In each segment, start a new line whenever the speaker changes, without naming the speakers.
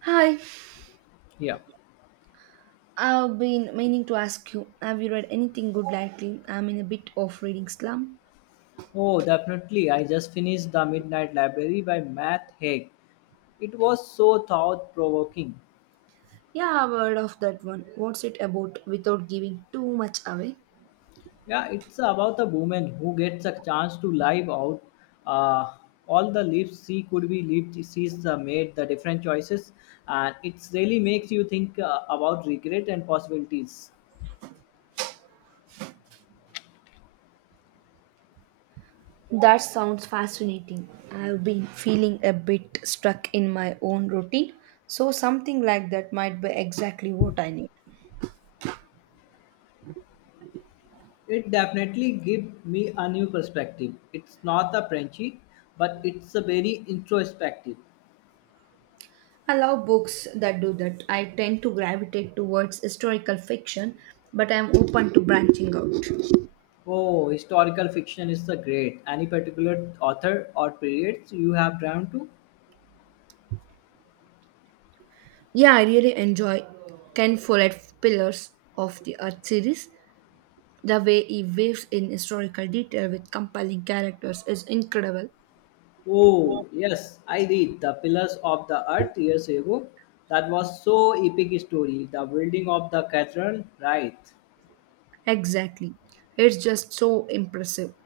Hi,
Yeah.
I've been meaning to ask you, have you read anything good lately? I'm in a bit of reading slump.
Oh, definitely. I just finished The Midnight Library by Matt Haig. It was so thought provoking.
Yeah, I've heard of that one. What's it about without giving too much away?
Yeah, it's about a woman who gets a chance to live out uh, all the lives she could be lived. She's made the different choices, and it really makes you think about regret and possibilities.
That sounds fascinating. I've been feeling a bit stuck in my own routine, so something like that might be exactly what I need.
It definitely gives me a new perspective. It's not a Frenchy, but it's a very introspective.
I love books that do that. I tend to gravitate towards historical fiction, but I'm open to branching out.
Oh, historical fiction is the great. Any particular author or periods you have drawn to?
Yeah, I really enjoy Ken Follett's Pillars of the Earth series. The way he weaves in historical detail with compelling characters is incredible.
Oh, yes, I read The Pillars of the Earth years ago. That was so epic story. The building of the cathedral, right?
Exactly. It's just so impressive.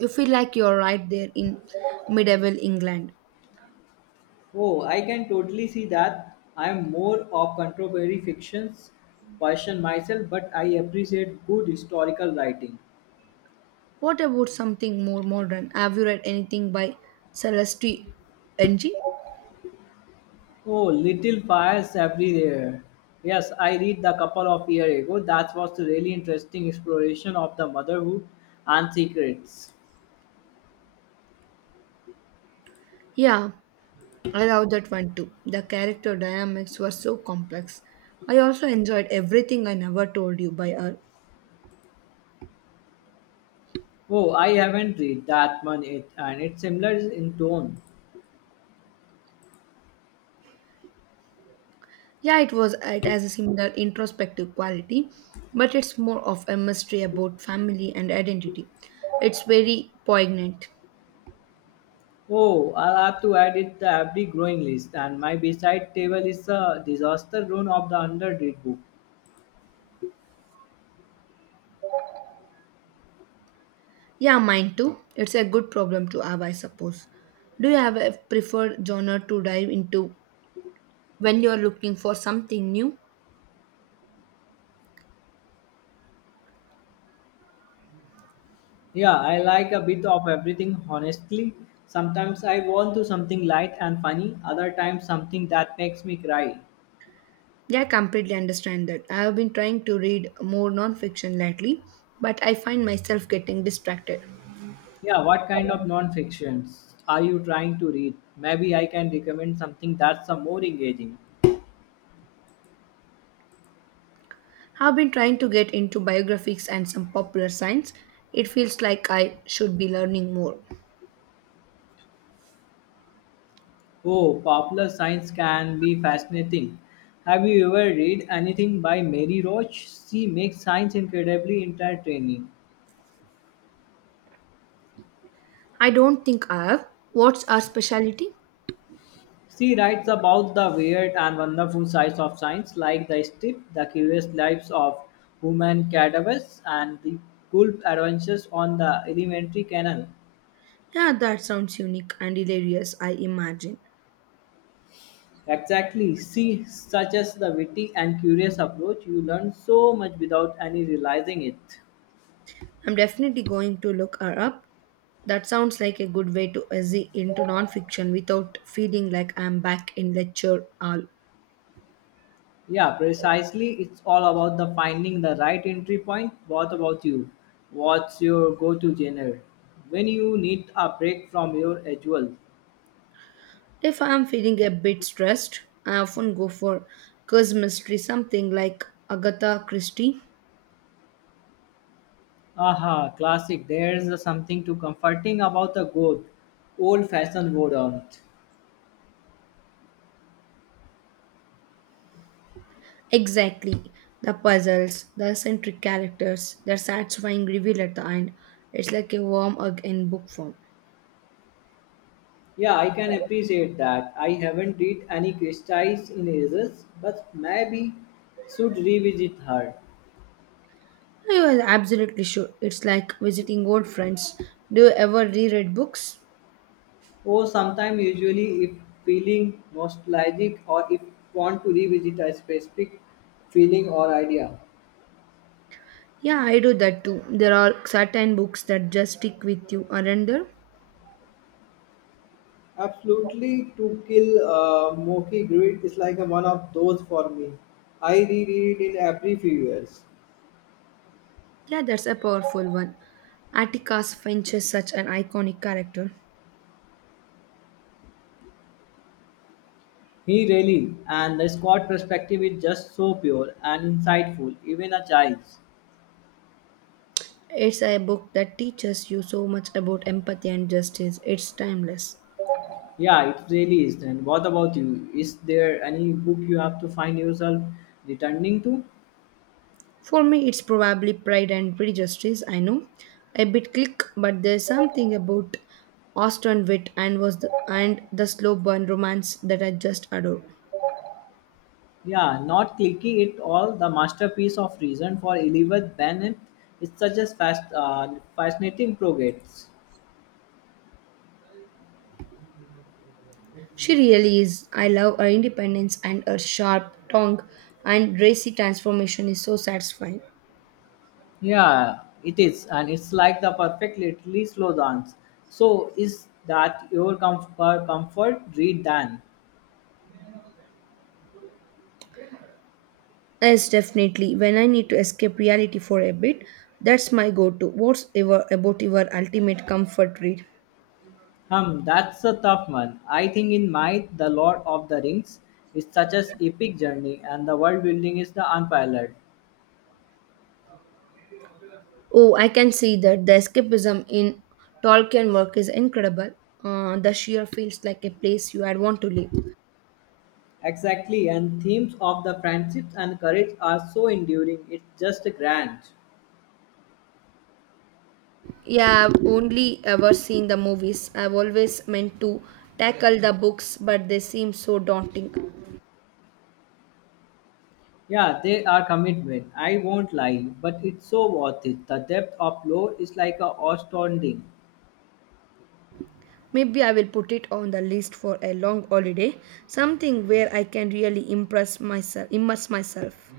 You feel like you're right there in medieval England.
Oh, I can totally see that. I am more of contemporary fictions person myself, but I appreciate good historical writing.
What about something more modern? Have you read anything by Celeste Ng?
Oh, little fires everywhere. Yes, I read a couple of years ago. That was a really interesting exploration of the motherhood and secrets.
Yeah, I love that one too. The character dynamics were so complex. I also enjoyed everything I never told you by her.
Oh, I haven't read that one yet, and it's similar in tone.
Yeah, it was. It has a similar introspective quality, but it's more of a mystery about family and identity. It's very poignant.
Oh, I'll have to add it to every growing list, and my beside table is a disaster run of the underread book.
Yeah, mine too. It's a good problem to have, I suppose. Do you have a preferred genre to dive into when you're looking for something new?
Yeah, I like a bit of everything, honestly. Sometimes I want to something light and funny, other times something that makes me cry.
Yeah, I completely understand that. I have been trying to read more nonfiction lately, but I find myself getting distracted.
Yeah, what kind of non-fictions are you trying to read? Maybe I can recommend something that's more engaging.
I've been trying to get into biographies and some popular science. It feels like I should be learning more.
Oh, popular science can be fascinating. Have you ever read anything by Mary Roach? She makes science incredibly entertaining.
I don't think I have. What's our specialty?
She writes about the weird and wonderful sides of science, like the strip, the curious lives of human cadavers, and the cool adventures on the elementary canal.
Yeah, that sounds unique and hilarious, I imagine.
Exactly. See, such as the witty and curious approach, you learn so much without any realizing it.
I'm definitely going to look her up. That sounds like a good way to ease into nonfiction without feeling like I'm back in lecture hall.
Yeah, precisely. It's all about the finding the right entry point. What about you? What's your go-to genre when you need a break from your usual?
If I'm feeling a bit stressed, I often go for cause mystery, something like Agatha Christie.
Aha, classic. There's something too comforting about a good old-fashioned boredom.
Exactly. The puzzles, the eccentric characters, the satisfying reveal at the end. It's like a warm hug in book form.
Yeah, I can appreciate that. I haven't read any Christie's in ages, but maybe should revisit her.
I was absolutely sure. It's like visiting old friends. Do you ever reread books?
Or sometime usually if feeling nostalgic or if want to revisit a specific feeling or idea.
Yeah, I do that too. There are certain books that just stick with you, aren't there?
Absolutely, to kill a Moki Grid is like a one of those for me. I reread it in every few years.
Yeah, that's a powerful one. Atticus Finch is such an iconic character.
He really, and the Scott perspective is just so pure and insightful, even a child.
It's a book that teaches you so much about empathy and justice. It's timeless.
Yeah, it really is. Then what about you? Is there any book you have to find yourself returning to?
For me, it's probably Pride and Prejudice. I know, a bit click, but there's something about Austen wit and the slow burn romance that I just adore.
Yeah, not clicking it all. The masterpiece of reason for Elizabeth Bennet is such a fast, fascinating progress.
She really is. I love her independence and her sharp tongue, and racy transformation is so satisfying.
Yeah, it is, and it's like the perfect literally slow dance. So, is that your comfort read then?
Yes, definitely. When I need to escape reality for a bit, that's my go-to. What's ever about your ultimate comfort read?
Hmm, that's a tough one. I think in my The Lord of the Rings is such an epic journey and the world building is the unparalleled.
Oh, I can see that the escapism in Tolkien work is incredible. The sheer feels like a place you would want to live.
Exactly, and themes of the friendships and courage are so enduring, it's just grand.
Yeah, I've only ever seen the movies. I've always meant to tackle the books, but they seem so daunting.
Yeah, they are commitment, I won't lie, but it's so worth it. The depth of lore is like a astounding.
Maybe I will put it on the list for a long holiday, something where I can really immerse myself.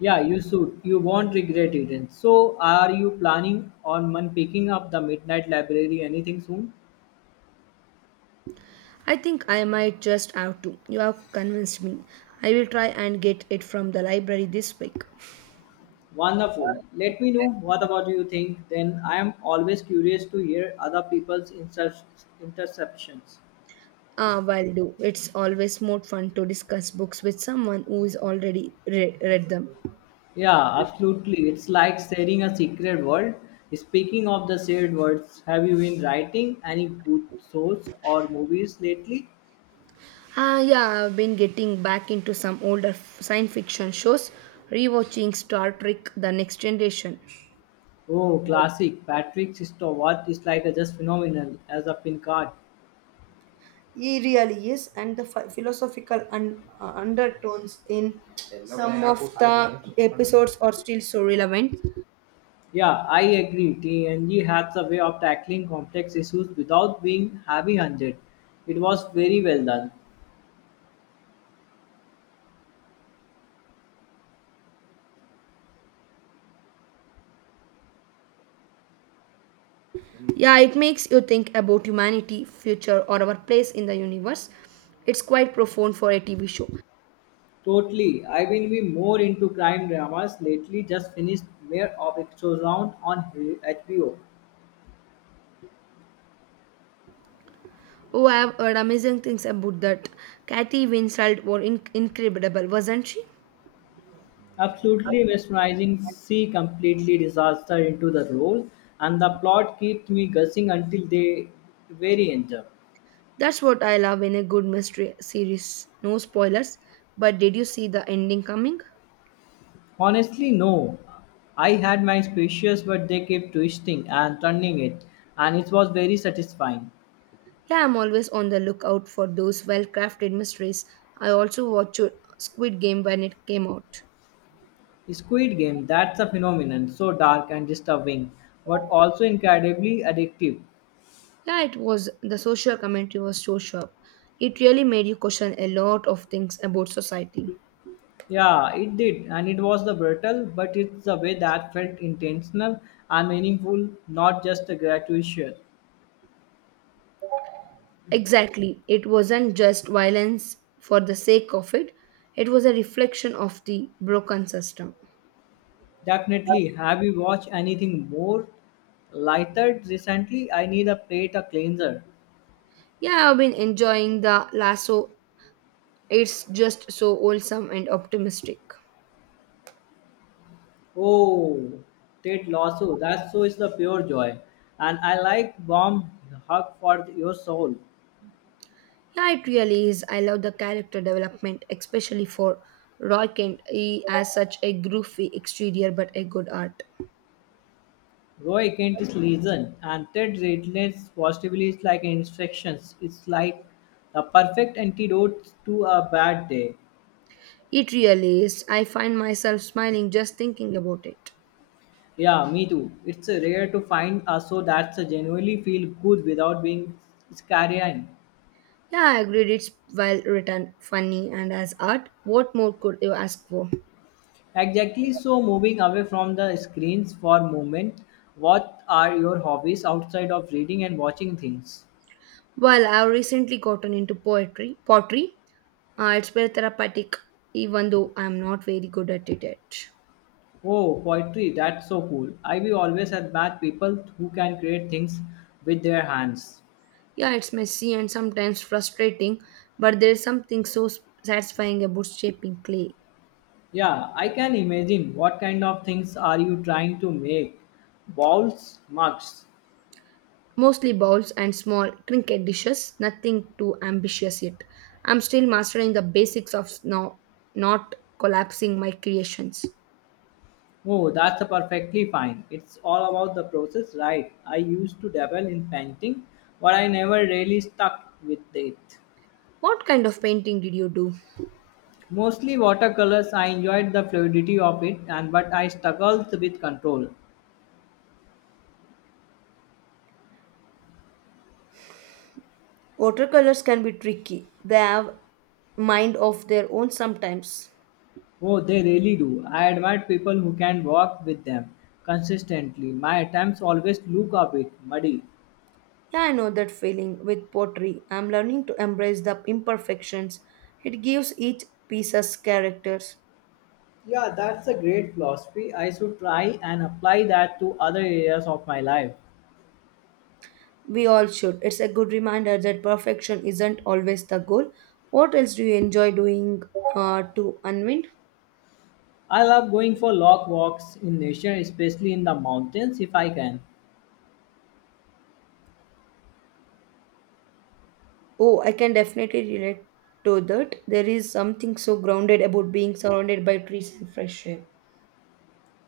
Yeah, you should. You won't regret it. And so, are you planning on man picking up the Midnight Library anything soon?
I think I might just have to. You have convinced me. I will try and get it from the library this week.
Wonderful. Let me know what about you think. Then I am always curious to hear other people's interceptions.
Ah, will do. It's always more fun to discuss books with someone who's already read them.
Yeah, absolutely. It's like sharing a secret world. Speaking of the shared words, have you been writing any good shows or movies lately?
Ah, yeah, I've been getting back into some older science fiction shows, rewatching Star Trek: The Next Generation.
Oh, classic. Patrick Stewart is like a just phenomenal as a pin card.
He really is, and the philosophical undertones in some of the episodes are still so relevant.
Yeah, I agree. TNG has a way of tackling complex issues without being heavy-handed. It was very well done.
Yeah, it makes you think about humanity, future, or our place in the universe. It's quite profound for a TV show.
Totally. I've been way more into crime dramas lately. Just finished Mayor of Exorcist on HBO.
Oh, I've heard amazing things about that. Kathy Winslet was incredible, wasn't she?
Absolutely mesmerizing. She completely disaster into the role, and the plot kept me guessing until the very end.
That's what I love in a good mystery series. No spoilers, but did you see the ending coming?
Honestly, no. I had my suspicions, but they kept twisting and turning it, and it was very satisfying.
Yeah, I'm always on the lookout for those well crafted mysteries. I also watched Squid Game when it came out.
Squid Game, that's a phenomenon, so dark and disturbing, but also incredibly addictive.
Yeah, it was the social commentary was so sharp. It really made you question a lot of things about society.
Yeah, it did, and it was the brutal, but it's the way that felt intentional and meaningful, not just a gratuitous.
Exactly. It wasn't just violence for the sake of it, it was a reflection of the broken system.
Definitely, have you watched anything more lighter recently? I need a plate, a cleanser.
Yeah, I've been enjoying the lasso. It's just so wholesome and optimistic.
Oh, Ted Lasso, that show is the pure joy, and I like warm hug for your soul.
Yeah, it really is. I love the character development, especially for Roy Kent. He has such a groovy exterior but a good art.
Roy Kent is legend, and Ted Redlands positively is like instructions. It's like the perfect antidote to a bad day.
It really is. I find myself smiling just thinking about it.
Yeah, me too. It's rare to find a show that's genuinely feel good without being scaring.
Yeah, I agreed. It's well written, funny, and as art, what more could you ask for?
Exactly. So moving away from the screens for a moment, what are your hobbies outside of reading and watching things?
Well, I've recently gotten into poetry. Pottery, it's very therapeutic, even though I'm not very good at it yet.
Oh, poetry. That's so cool. I will always admire people who can create things with their hands.
Yeah, it's messy and sometimes frustrating, but there is something so satisfying about shaping clay.
Yeah, I can imagine. What kind of things are you trying to make? Bowls, mugs.
Mostly bowls and small trinket dishes, nothing too ambitious yet. I'm still mastering the basics of not collapsing my creations.
Oh, that's perfectly fine. It's all about the process, right? I used to dabble in painting, but I never really stuck with it.
What kind of painting did you do?
Mostly watercolors, I enjoyed the fluidity of it, and but I struggled with control.
Watercolors can be tricky. They have mind of their own sometimes.
Oh, they really do. I admire people who can work with them consistently. My attempts always look a bit muddy.
Yeah, I know that feeling with pottery. I'm learning to embrace the imperfections. It gives each piece us characters.
Yeah, that's a great philosophy. I should try and apply that to other areas of my life.
We all should. It's a good reminder that perfection isn't always the goal. What else do you enjoy doing to unwind?
I love going for long walks in nature, especially in the mountains if I can.
Oh, I can definitely relate to that. There is something so grounded about being surrounded by trees and fresh air.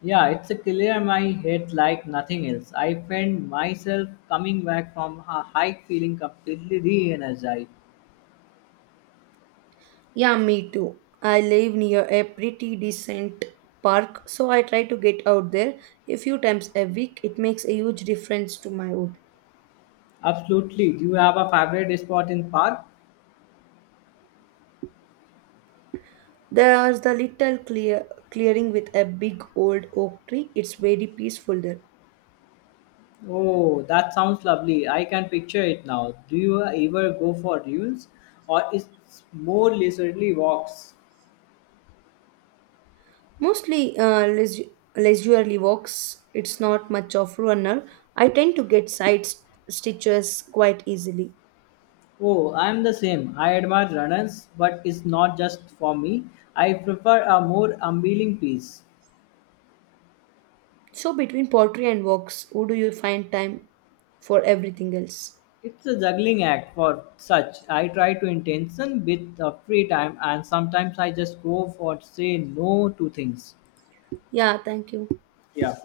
Yeah, it's a clear my head like nothing else. I find myself coming back from a hike feeling completely re-energized.
Yeah, me too. I live near a pretty decent park, so I try to get out there a few times a week. It makes a huge difference to my wood.
Absolutely. Do you have a favorite spot in park?
There's the little clearing with a big old oak tree. It's very peaceful there.
Oh, that sounds lovely. I can picture it now. Do you ever go for dunes or it's more leisurely walks?
Mostly leisurely walks. It's not much of runner. I tend to get side stitches quite easily.
Oh, I'm the same. I admire runners, but it's not just for me. I prefer a more unveiling piece.
So between pottery and walks, who do you find time for everything else?
It's a juggling act for such. I try to intention with the free time, and sometimes I just go for say no to things.
Yeah, thank you.
Yeah.